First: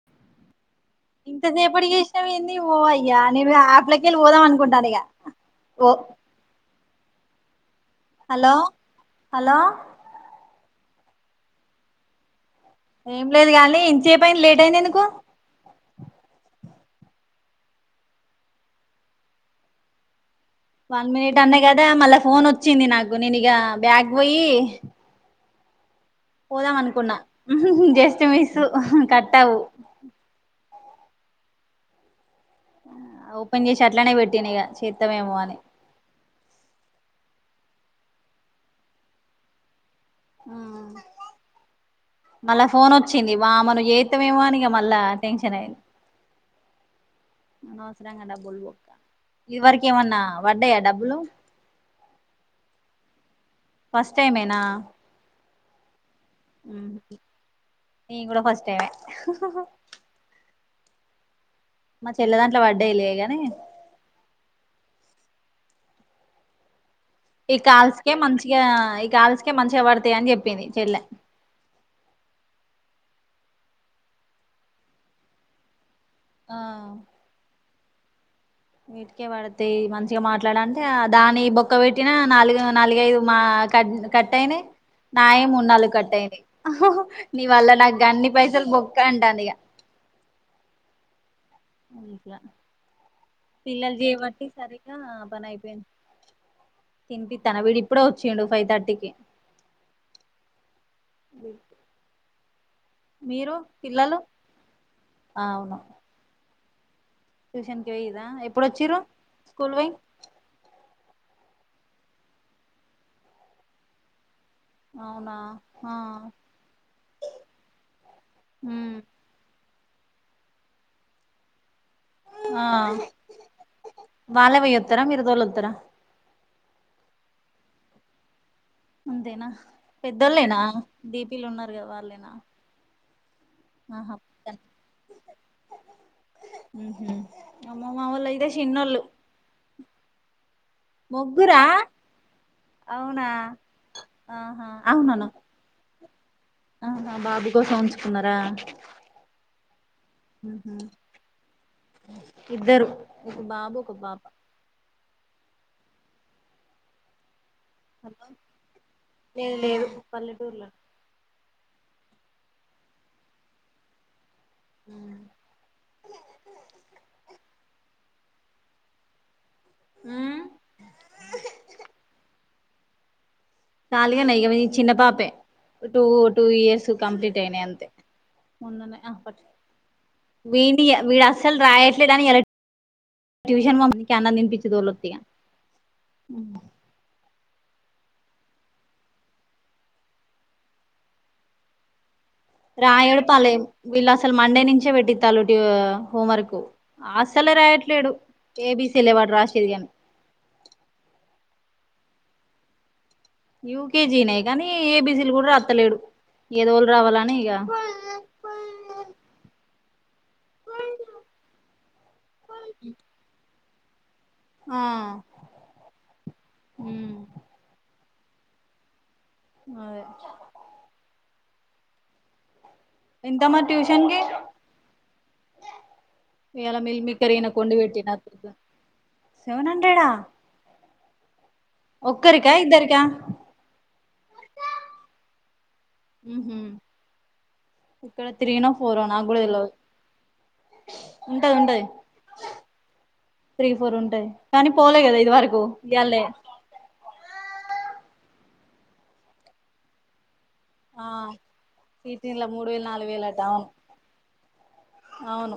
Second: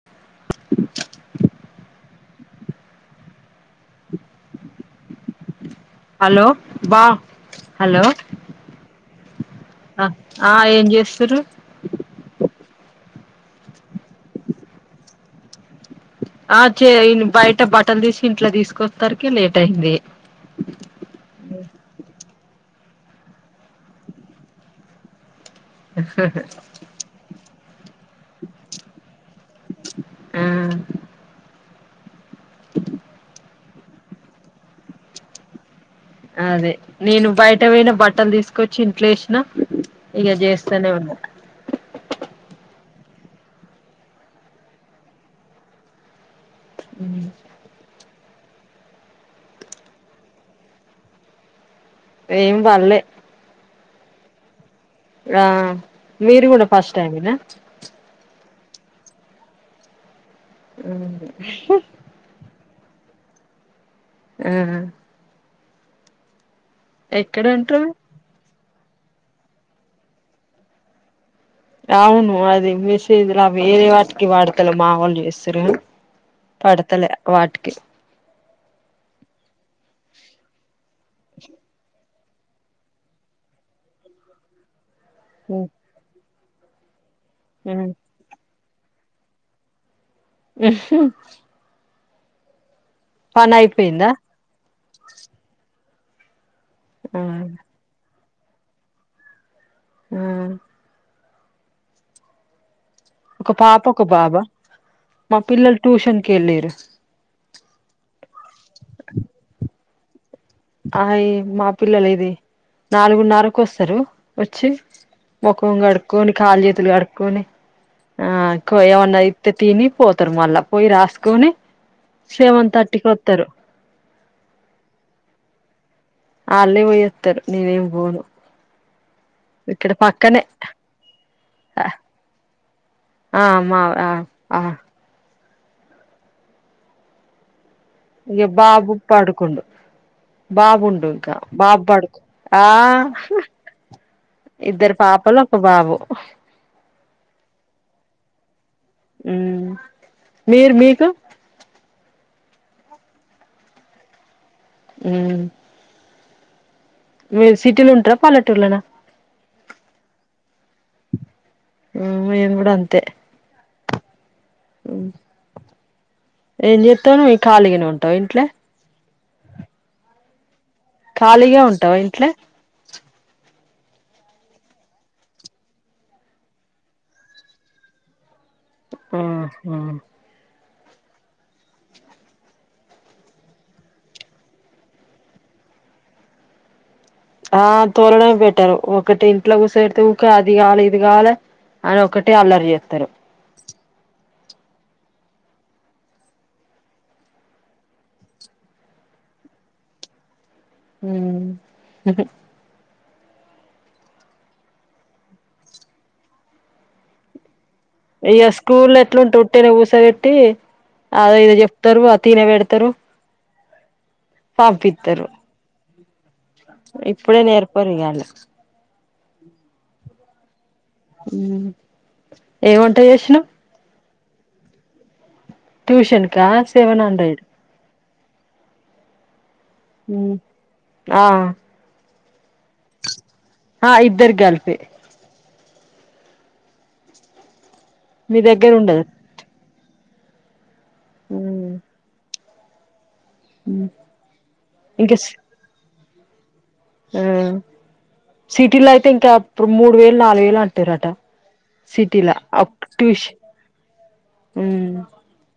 [inaudible] ఇంతసేపటికి [unintelligible] ఏంది ఓ అయ్యా నని ఆపలకెళ్ళి పోదాం అనుకుంటాను ఇగ ఒ హలో బా హలో హలో హలో ఆ ఆ ఏం చేస్తురు ఏం లేదు గానీ ఇంత సేపుయింది లేట్ అయింది ఎందుకు ఆ చే బయట బటన్ తీసి ఇంట్లో తీసుకొస్తరికి లేట్ అయింది వన్ మినిట్ అన్నా కదా మళ్ళా ఫోన్ వచ్చింది నాకు నేను ఇగ బ్యాక్ పోయి ే పోదాం అనుకున్నా జస్ట్ మిసు కట్టవు ఉ ఓపెన్ చేసి అట్లానే పెట్టిన ఇగ చేత్తమేమో అని అదే నేను బయట పోయిన బట్టలు తీసుకొచ్చి ఇంట్లో ఏసిన ఆ మళ్ళా ఫోన్ వచ్చింది వా [unintelligible] జీతమేమో అనిక మళ్ళా టెన్షన్ అయింది ఉ అనవసరంగా డబ్బులు బొక్క ఏం పడ్లే ఫస్ట్ టైమ్ ఎన ఆ మీరు కూడ ఫస్టైమేన నేను కూడ ఫస్ట్ టైమే హు మా చెల్లెదాంట్లో పడ్డాయలే గాని ఉ ఎక్కడ ఈ ఉంటారు కాల్స్కే మంచిగ ఈ కాల్స్కే మంచిగ పడతాయని చెప్పింది చెల్లె అవును అది మెసేజ్లా వేరే వాటికి వాడతలే మా వాళ్ళు చేస్తారు ఆ పడతలే వాటికి వీటికే పడతాయి మంచిగా మాట్లాడ అంటే దాని బొక్క పెట్టినా నాలుగు నాలుగైదు మా క కట్ అయినాయ్ నయే మున్నాళ్ళు కట్టయింది నీ వల్ల నాకు అన్ని పైసలు బొక్క అంటాంది ఇక హమ్ పని పిల్లల అయిపోయిందా [unintelligible] పని అయిపోయింది ఆ తినిపితన వీడు ఇప్పుడ వచ్చిండు ఫైవ్ థర్టీకి ఆ ఒక మీరు పాప ఒక పిల్లలు బాబ మా పిల్లలు ట్యూషన్కి వెళ్ళరు ట్యూషన్కి పోయ్యర ఎప్పుడు వచ్చిరూ స్కూల్ వై అయి మా పిల్లలు ఇది నాలుగున్నరకు ఒస్సరు ఒచ్చి అవునా ముఖం ఆ కడుక్కొని కాల్ జేతులు కడుక్కొని ఆ కో మ్మ్ ఎవన్న ఇతే తిని పోతారు మల్ల పోయి రాస్కుని ఆ వాల్లే వొయ్యతర మీరు తొలత్తర ఆ అల్లే వోయ్యత్తరు నేనేంబోను అంతేనా పెద్దళ్ళేనా డీ పి ల ఉన్నారు గద వాళ్ళేనా ఆ మా ఆ ఆ ఉహు ఇగ బాబుక్ పడుకుండు బాబుండు ఇంకా ముగ్గురా బాబు బడుకు ఆ అవునా ఆహా ఇద్దరు అవునను పాపలు బాబు ఆహ బాబు కోసం ఉంచుకున్నారా ఉ మ్మ్ మీరు హ్మ్ మీకు ఇద్దరు ఒక బాబు ఒక పాప ఊ మీరు సిటీల ఉంటర పల్లెటూర్లనా లేదు లేదు పల్లెటూర్లానే ఊ మేమ్ గూడా అంతే ఊ ఏన్ జెత్తావే ఖాళీగనే ఉంటవ ఇంట్ల ఊమ్ ఖాళీగా ఉంటావ ఇంట్ల ఖాలీగనే ఇగ ఇ చిన్న పాపే టూ టూ ఇయర్స్ కంప్లీట్ అయినయ్ అంతే విన్నీ ఈ వీడు అస్సలు రాయట్లేదు అని ఇయల ట్యూషన్ వంపి కె అన్నందినిపిచ్చి దోలొత్తిగా ఊ ఆ తోలడంవే బెటర్ ఒకటి ఇంట్ల కూసవేడ్తే ఉంక అది గావలే ఇది గావలే అని ఒకటే అల్లరి ఎత్తరూ పలెం వీళ్ళ అసలు మండే నించే వేట్టిత్తాలు ట్యూ హోం వర్కు ఆసలే రాయట్లేడు ఏ బీ సీ లే, వాడు రాశేది గని ఊ యూ కే జీ, నే గానీ ఏ బి సీ, లు కూడా రాత్తలేడు దోల్ రావలలే అని ఇగ ఇగా స్కూల్ల ఎట్లుంటే ఉట్టినే గుసోవెట్టీ అద ఇదో చెప్తరు ఆ తిన వేడ్తారు ఆ పంపిత్తరు ఉమ్ ఇప్పుడే నేర్పారుఇగ అల్లకు మయ ఊ ఏవంట్ ఎంతమ్మ ట్యూషన్కి ట్యూషన్ కా సెవెన్ హండ్రెడ్ కొండి వెట్టినా సెవెన్ హా ఊ ఆ ఒక్కరికా ఇద్దరికా ఆ ఇద్దరి గల్ఫే ఊహు హ ఇక్కడ మీ త్రీనో దగ్గర ఫోరొ ఉండదు నా గూడా తెల్వదు ఉంటది ఉంటది త్రీ ఫోర్ ఉంటది కానీ పోలే ఇంకా గదా ఇద్వరకు ఇయాల్నే ఆ సిటీలో అయితే ఇంకా అప్పుడు మూడు వేలు నాలుగు వేలు అంట్ ఆ త్తిరట సిటీలా సిటీల మూడు అప్ వేలు నాలుగు వేలు టూష్ అట అవును ఊ అవును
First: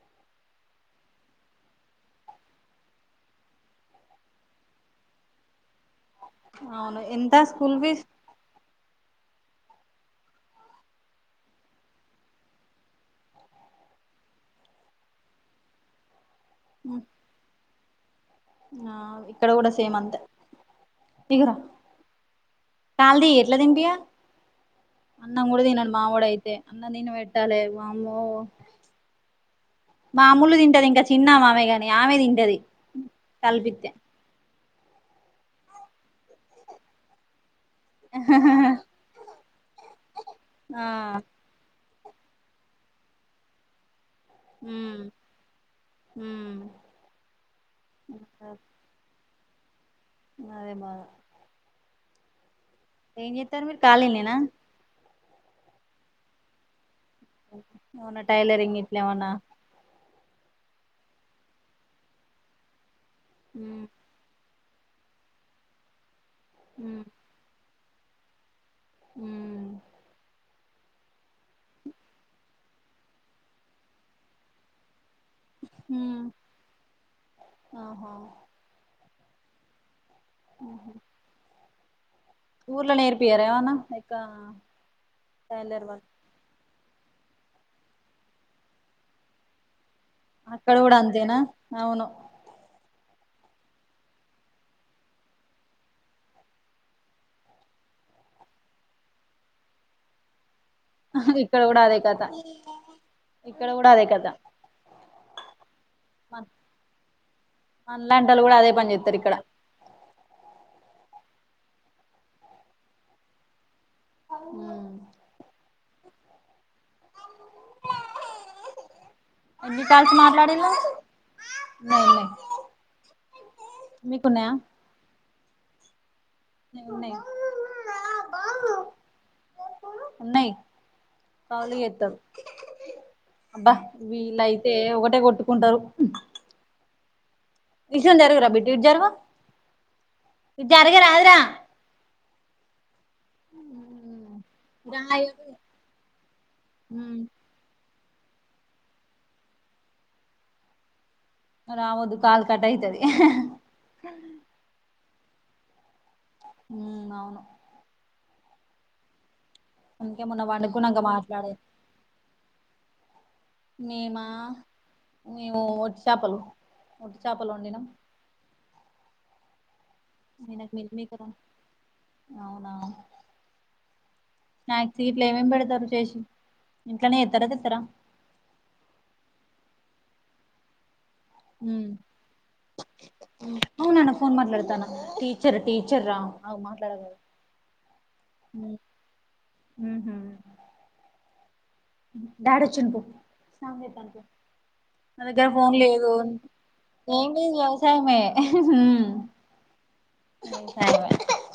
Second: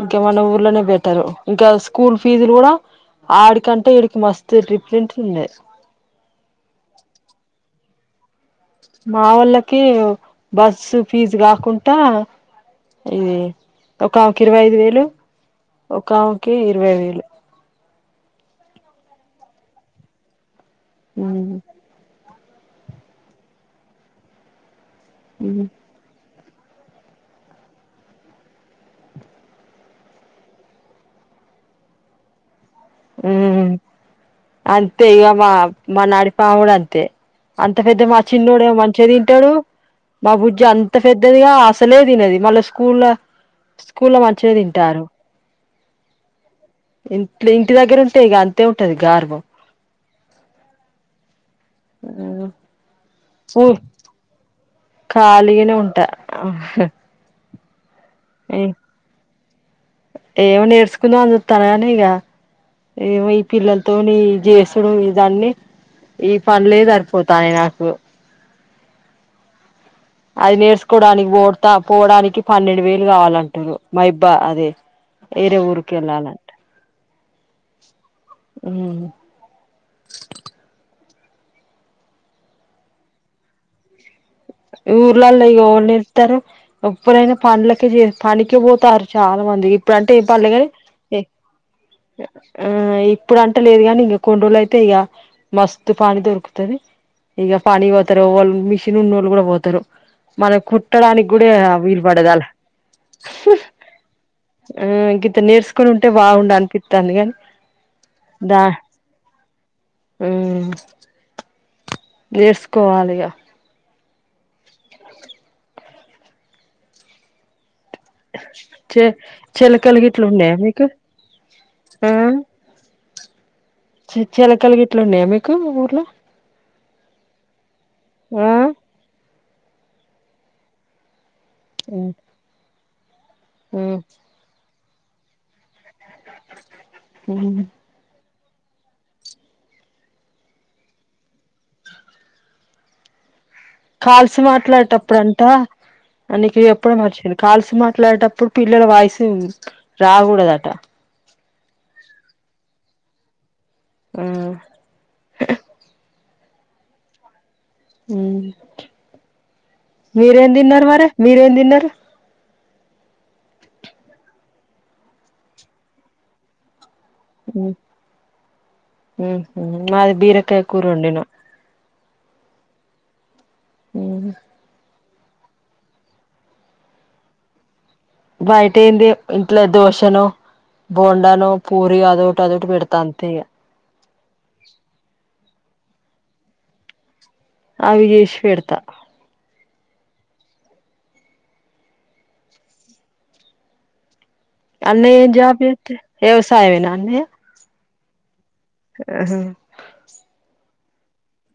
ఇంక మన ఊర్లోనే బెటరు ఇంకా స్కూల్ ఫీజులు కూడా ఆడికంటే ఇడికి మస్త్ డిఫరెంట్ ఉంది అవును ఎంత స్కూల్ ఫీస్ మా వాళ్ళకీ బస్సు ఫీజు గాకుంటా ఇది ఒక ఆమెకి ఇరవై ఐదు వేలు ఒక ఆమెకి ఇరవై వేలు ఆ ఇక్కడ కూడా సేమ్ అంతే ఉమ్ దిగరా కాల్దీ ఎట్ల తినిపియా అన్నం కూడ ఉమ్ తినరు మావడయితే అన్నం తిన పెట్టాలే వామ్మో మా అమ్ములు తింటది ఇంక చిన్నామె ఆమెగానే ఆమె తింటది ఊ కల్పిత్తే అంతే ఇక మా మా నడిపామె కూడ అంతే అంత పెద్ద మా చిన్నోడేమో మంచిగ తింటడూ మా బుజ్జి ఆ అంత పెద్దదిగా అసలె అసలే తినది మళ్ళ స్కూల్లో స్కూల్లో మంచి ఊ ఊ ఇంట్ ఇంటి దగ్గర ఉంటే ఇక అంతే ఉంటది గార్భం అదే మల్ల ఊ ఏం చేతారు మీరు కాలిగా నేనా ఖాళీగానే ఉంటా హ మొన్న టైలరింగ్ ఇట్లేమన్నా ఏమో నేర్చుకుందాం అని చూతన్న గాని ఇగ ఏమొ ఉమ్ పిల్లలతోని జేసుడు ఇదన్ని ఈ పనులే సరిపోతానయి నాకు హ అది నేర్చుకోవడానికి పోడతా పోవడానికి పన్నెండు వేలు కావాలంటురు మహబ్బా అదే వేరే ఉమ్ ఊరుకెళ్లాలి అంటే ఆహా ఓహో ఊర్ళ నేర్పియర ఏమన్నా ఇకా ఊర్లల్లో ఇగ ఎవరు నేర్పుతారు ఎప్పుడైనా పండ్లక చే పనికి పోతారు చాలా మంది ఇప్పుడు అంటే ఏం పనిలేదు కానీ అక్కడ కూడా ఎ అంతేనా అవును ఆ ఇప్పుడు అంటె లేదు కాని ఇంక కొన్ని రోజలు అయితే ఇక మస్తు పని దొరుకుతది ఇక పనికి పోతారు వాళ్ళు మిషిన్ ఉన్న వాళ్ళు కూడా పోతారు మన కు కట్టడానికి కూడా ఇక్కడ వీలు పడదల నువ్వు కూడ అదే కథ ఆ ఇంగింత నేర్చుకుని ఉంటే బాగుండు అనిపితాంది గాని మనల్లాంటోళ్ళు కూడా అదే పని చెస్తారు ఇక్కడ ఉ నేర్చుకోవాలిగా హ చె చెలకలు గిట్ల ఉన్నాయా మీకు ఉన్నయి ఉన్నాయి చె మీకున్నాయా చెలకలు గిట్ల ఉన్నాయా మీకు ఊర్లో ఉన్నాయి ఆ ఉన్నాయి ఉన్నాయి కవులు ఏస్తారు అబ్బా వీళ్ళయితే ఒకటే కొట్టుకుంటారు ఉహు విషయం జరుగురా బిట్టి ఇటు జరుగు ఇటు జరగ రాదురా కాల్సి మాట్లాడేటప్పుడు అంటా న నీకు ఎప్పుడో మర్చిది కాల్స్ మాట్లాడేటప్పుడు పిల్లల వాయిసు రాకూడదట రవోద్దు కాల్ కట్ అయితది ఉ ఉ అవును ఉ అందుకే మొన్న మీరేం తిన్నారు పండుకున్నాక మరి మాట్లాడే మీరేం తిన్నారు నేమా మేము ఒట్టి చేపలు ఒట్టి చేపలు వండినాం ఉహు మాది బీరకాయ్ ఆయనకు కూరు మిల్ వండిన మేకర్ అవునా స్న సీట్లు ఏమేమి పెడతారు చేసి ఇంట్లోనే చేత్తార తెతరా బయట ఏంది ఇంట్లో దోషనో బోండానో పూరి అదోటి అదోటి పెడతా అంతే ఇగ అవునన్న ఫోన్ మాట్లాడుతాన టీీచర్ టీచర్ రా అవు మాట్లాగద అవి చుస్ ఉ ఉహు డాడీ వచ్చిండు పో స్నానం చేత్తాండు పో అన్నయ్య నా ఏం దగ్గర జాబ్ ఫోన్ చేత్తే లేదు వ్యవసాయమేనా అన్నయ్య ఏం లేదు వ్యస్ టైం మే ఆహా ఉ టైం మే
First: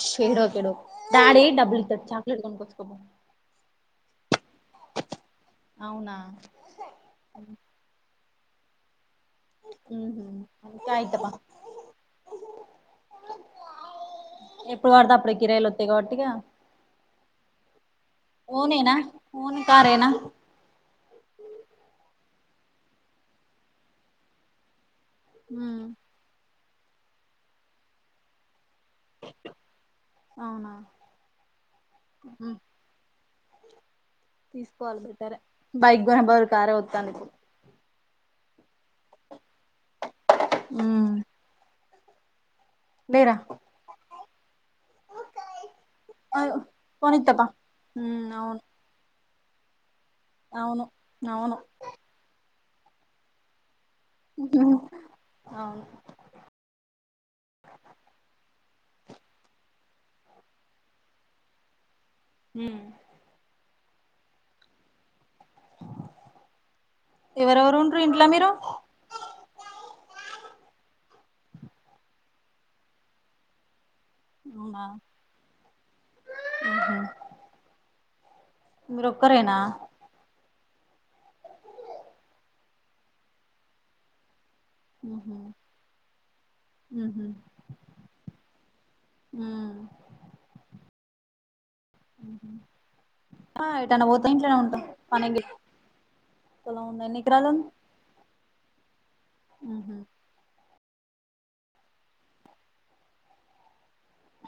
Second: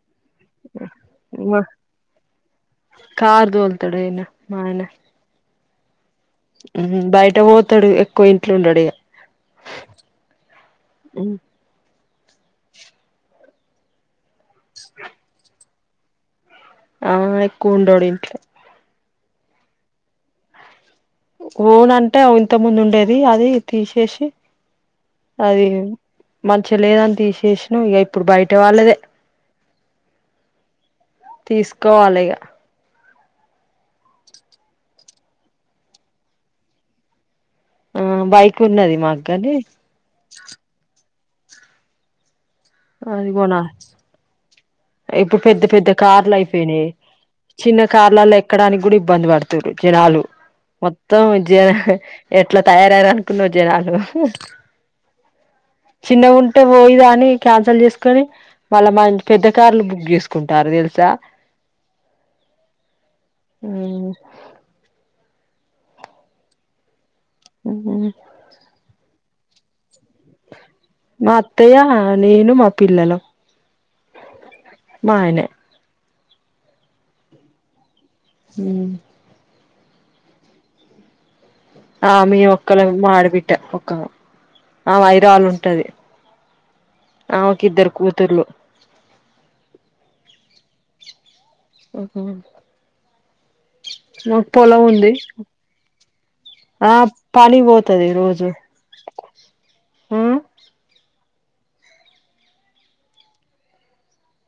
శిర్ ఒకేడు డాడీ డబ్బులు ఇతాడు చాక్లేట్ కోనుకోచుకో పో కార్ దోల్తాడు ఈయన మా ఆయన అవునా ఉ బయట పోతాడు ఎక్కువ ఇంట్లో ఉండడు ఇగ ఉహు కాయ్ ఇత్తాపా ఉమ్ ఎప్పుడు వడుతే అప్పుడే కిరాయిలు వతాయి కాబట్టిగా ఇగ ఆ ఎక్కు ఉండడు ఇంట్లో ఓన్ నేనా ఓన్ కారేనా ఓన్ అంటే ఓ ఇంత ముందు ఉండేది అది తీసేసి అది హ్మ్ మంచిగా లేదని తీసేసిన ఇగ ఇప్పుడు బయట వాళ్ళదే అవునా తీసుకోవాలి ఇగ తీసుకోవాలి బెటర్ బైక్ కొనే బదులు కారే వొత్తాది ఆ బైక్ ఉన్నది మాకు గాని ఉ అది కొనాలే ఇప్పుడు పెద్ద పెద్ద కార్లు అయ్యో అయిపోయినాయి కొనిత్త పా చిన్న హ్మ్ కార్లలో అవును ఎక్కడానికి గుడి ఇబ్బంది పడుతు తూరు జనాలు అవును మొత్తం అవును జనా ఎట్లా తయారయ్యార అనుకున్నావు జనాలు ఉ అవును చిన్న ఉంటే పోయిదా అని క్యాన్సల్ చేసుకొని మళ్ళ మన్ పెద్ద కార్లు బుక్ చేసుకుంటారు తెలుసా ఊ ఊ ఎవరెవరు ఉంట్రు ఇంట్లో మీరు మా అత్తయ్య నేను మా పిల్లల అవునా ఆయనే ఊహూ మీరొక్కరేనా ఆ మీ ఒక్కళం మా ఆడబిడ్డ ఒక్క ఆమె ఉహు ఐరాలుంటది ఉహు ఆమెకి ఇద్దరు కూతుర్లు ఊ ఊహూ ఆ ఎటన్న పోత మాకు ఇంట్లనే పొలం ఉంటాం ఉంది పని గి పొలం ఆ ఉందా ఎన్ని ఎకరాలు పనికి పోతది రోజూ ఊహూ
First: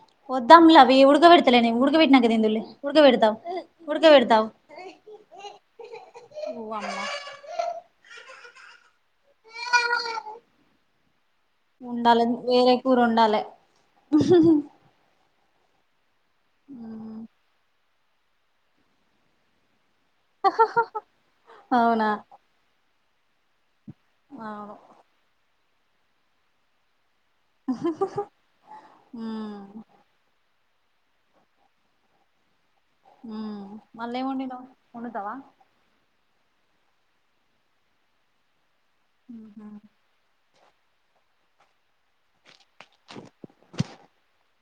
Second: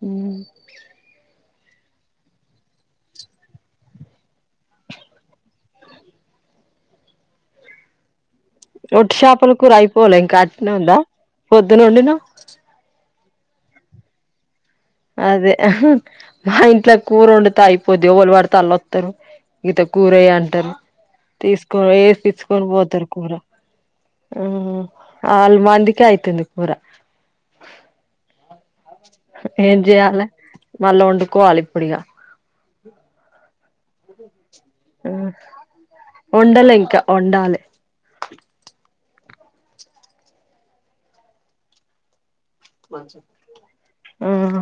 ఉమ్ వద్దు అమ్లవి ఉడకవెడు తలే నే ఉడుక పెట్టినాక తిందువులే ఉడక పెడతా ఉడుక పెడతావ్ ఊ అమ్మ రొట్టి షాపల కూర అయిపోలే ఇంకా అట్టనే ఉందా పొద్దున ఉండాల వండినవ్ వేరే కూరోడాలె అదే మా ఇంట్లో కూరొండుతే అయిపోద్ది ఎవలు పడితే అల్లొస్తారు ఇత కూరెయ్య అంటారు తీసుకొపోయి అవునా [inaudible] చ్చుకొని పోతారు కూర ఊ అవును అల్ మందికే అయితుంది కూర ఆాా ఏం చెయాల మళ్ళా వండుకోవాలి ఇప్పుడు ఇగ ఊమ్ వండలే ఇంకా వండాలి ఊహూ [inaudible] ఆహా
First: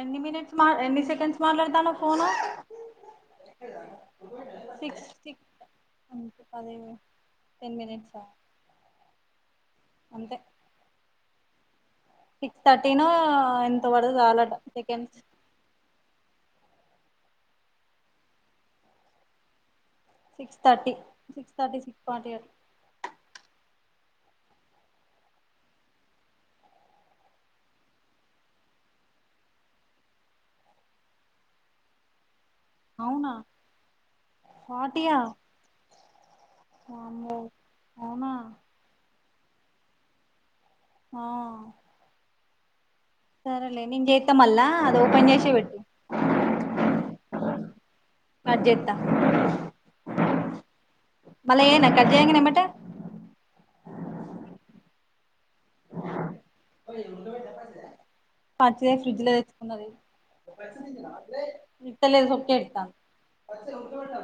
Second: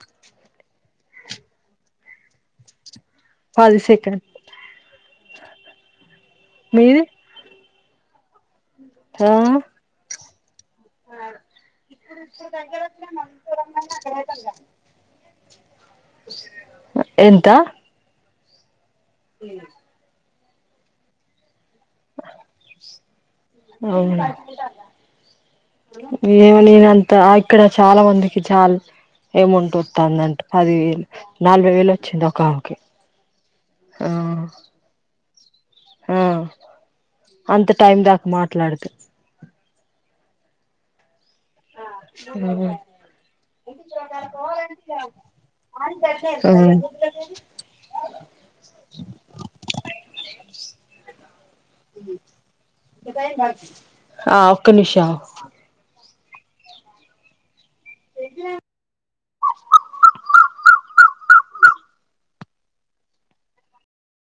ఎన్ని మినిట్స్ మా ఎన్ని సెకండ్స్ మాట్లాడతానావ్ ఫోను పది సెకండ్ సిక్స్టీ అంటే మీది [inaudible] టెన్ మినిట్స్ ఆ రా అంతే సిక్స్ థర్టీనో ఎంత వరకు సాలు అట సెకండ్స్ ఎంత peanuts six thirty six thirty six forty అట్ అవునా ఏం నేనంత ఇక్కడ చాలా మందికి చాలు ఏమౌంటొత్తాందంట పది వేలు నలభై వేలు వచ్చింది ఒకామెకి అవునా ఫార్టీ ఆ ఆ అంత టైం దాకా అవునా మాట్లాడుతే ఆ ఊ ఊ సరేలే నేను చేత్తా మళ్ళా అది ఓపెన్ చేసే పెట్టు ఆ కట్ జేత్తా మల్లా చేయనా కట్ చేయంగానే ఎంబెట ఆ ఒక్క నిషం ఉం పచ్చడి ఫ్రిడ్జ్ లో పెట్టుకున్నది ఇత్తలేదు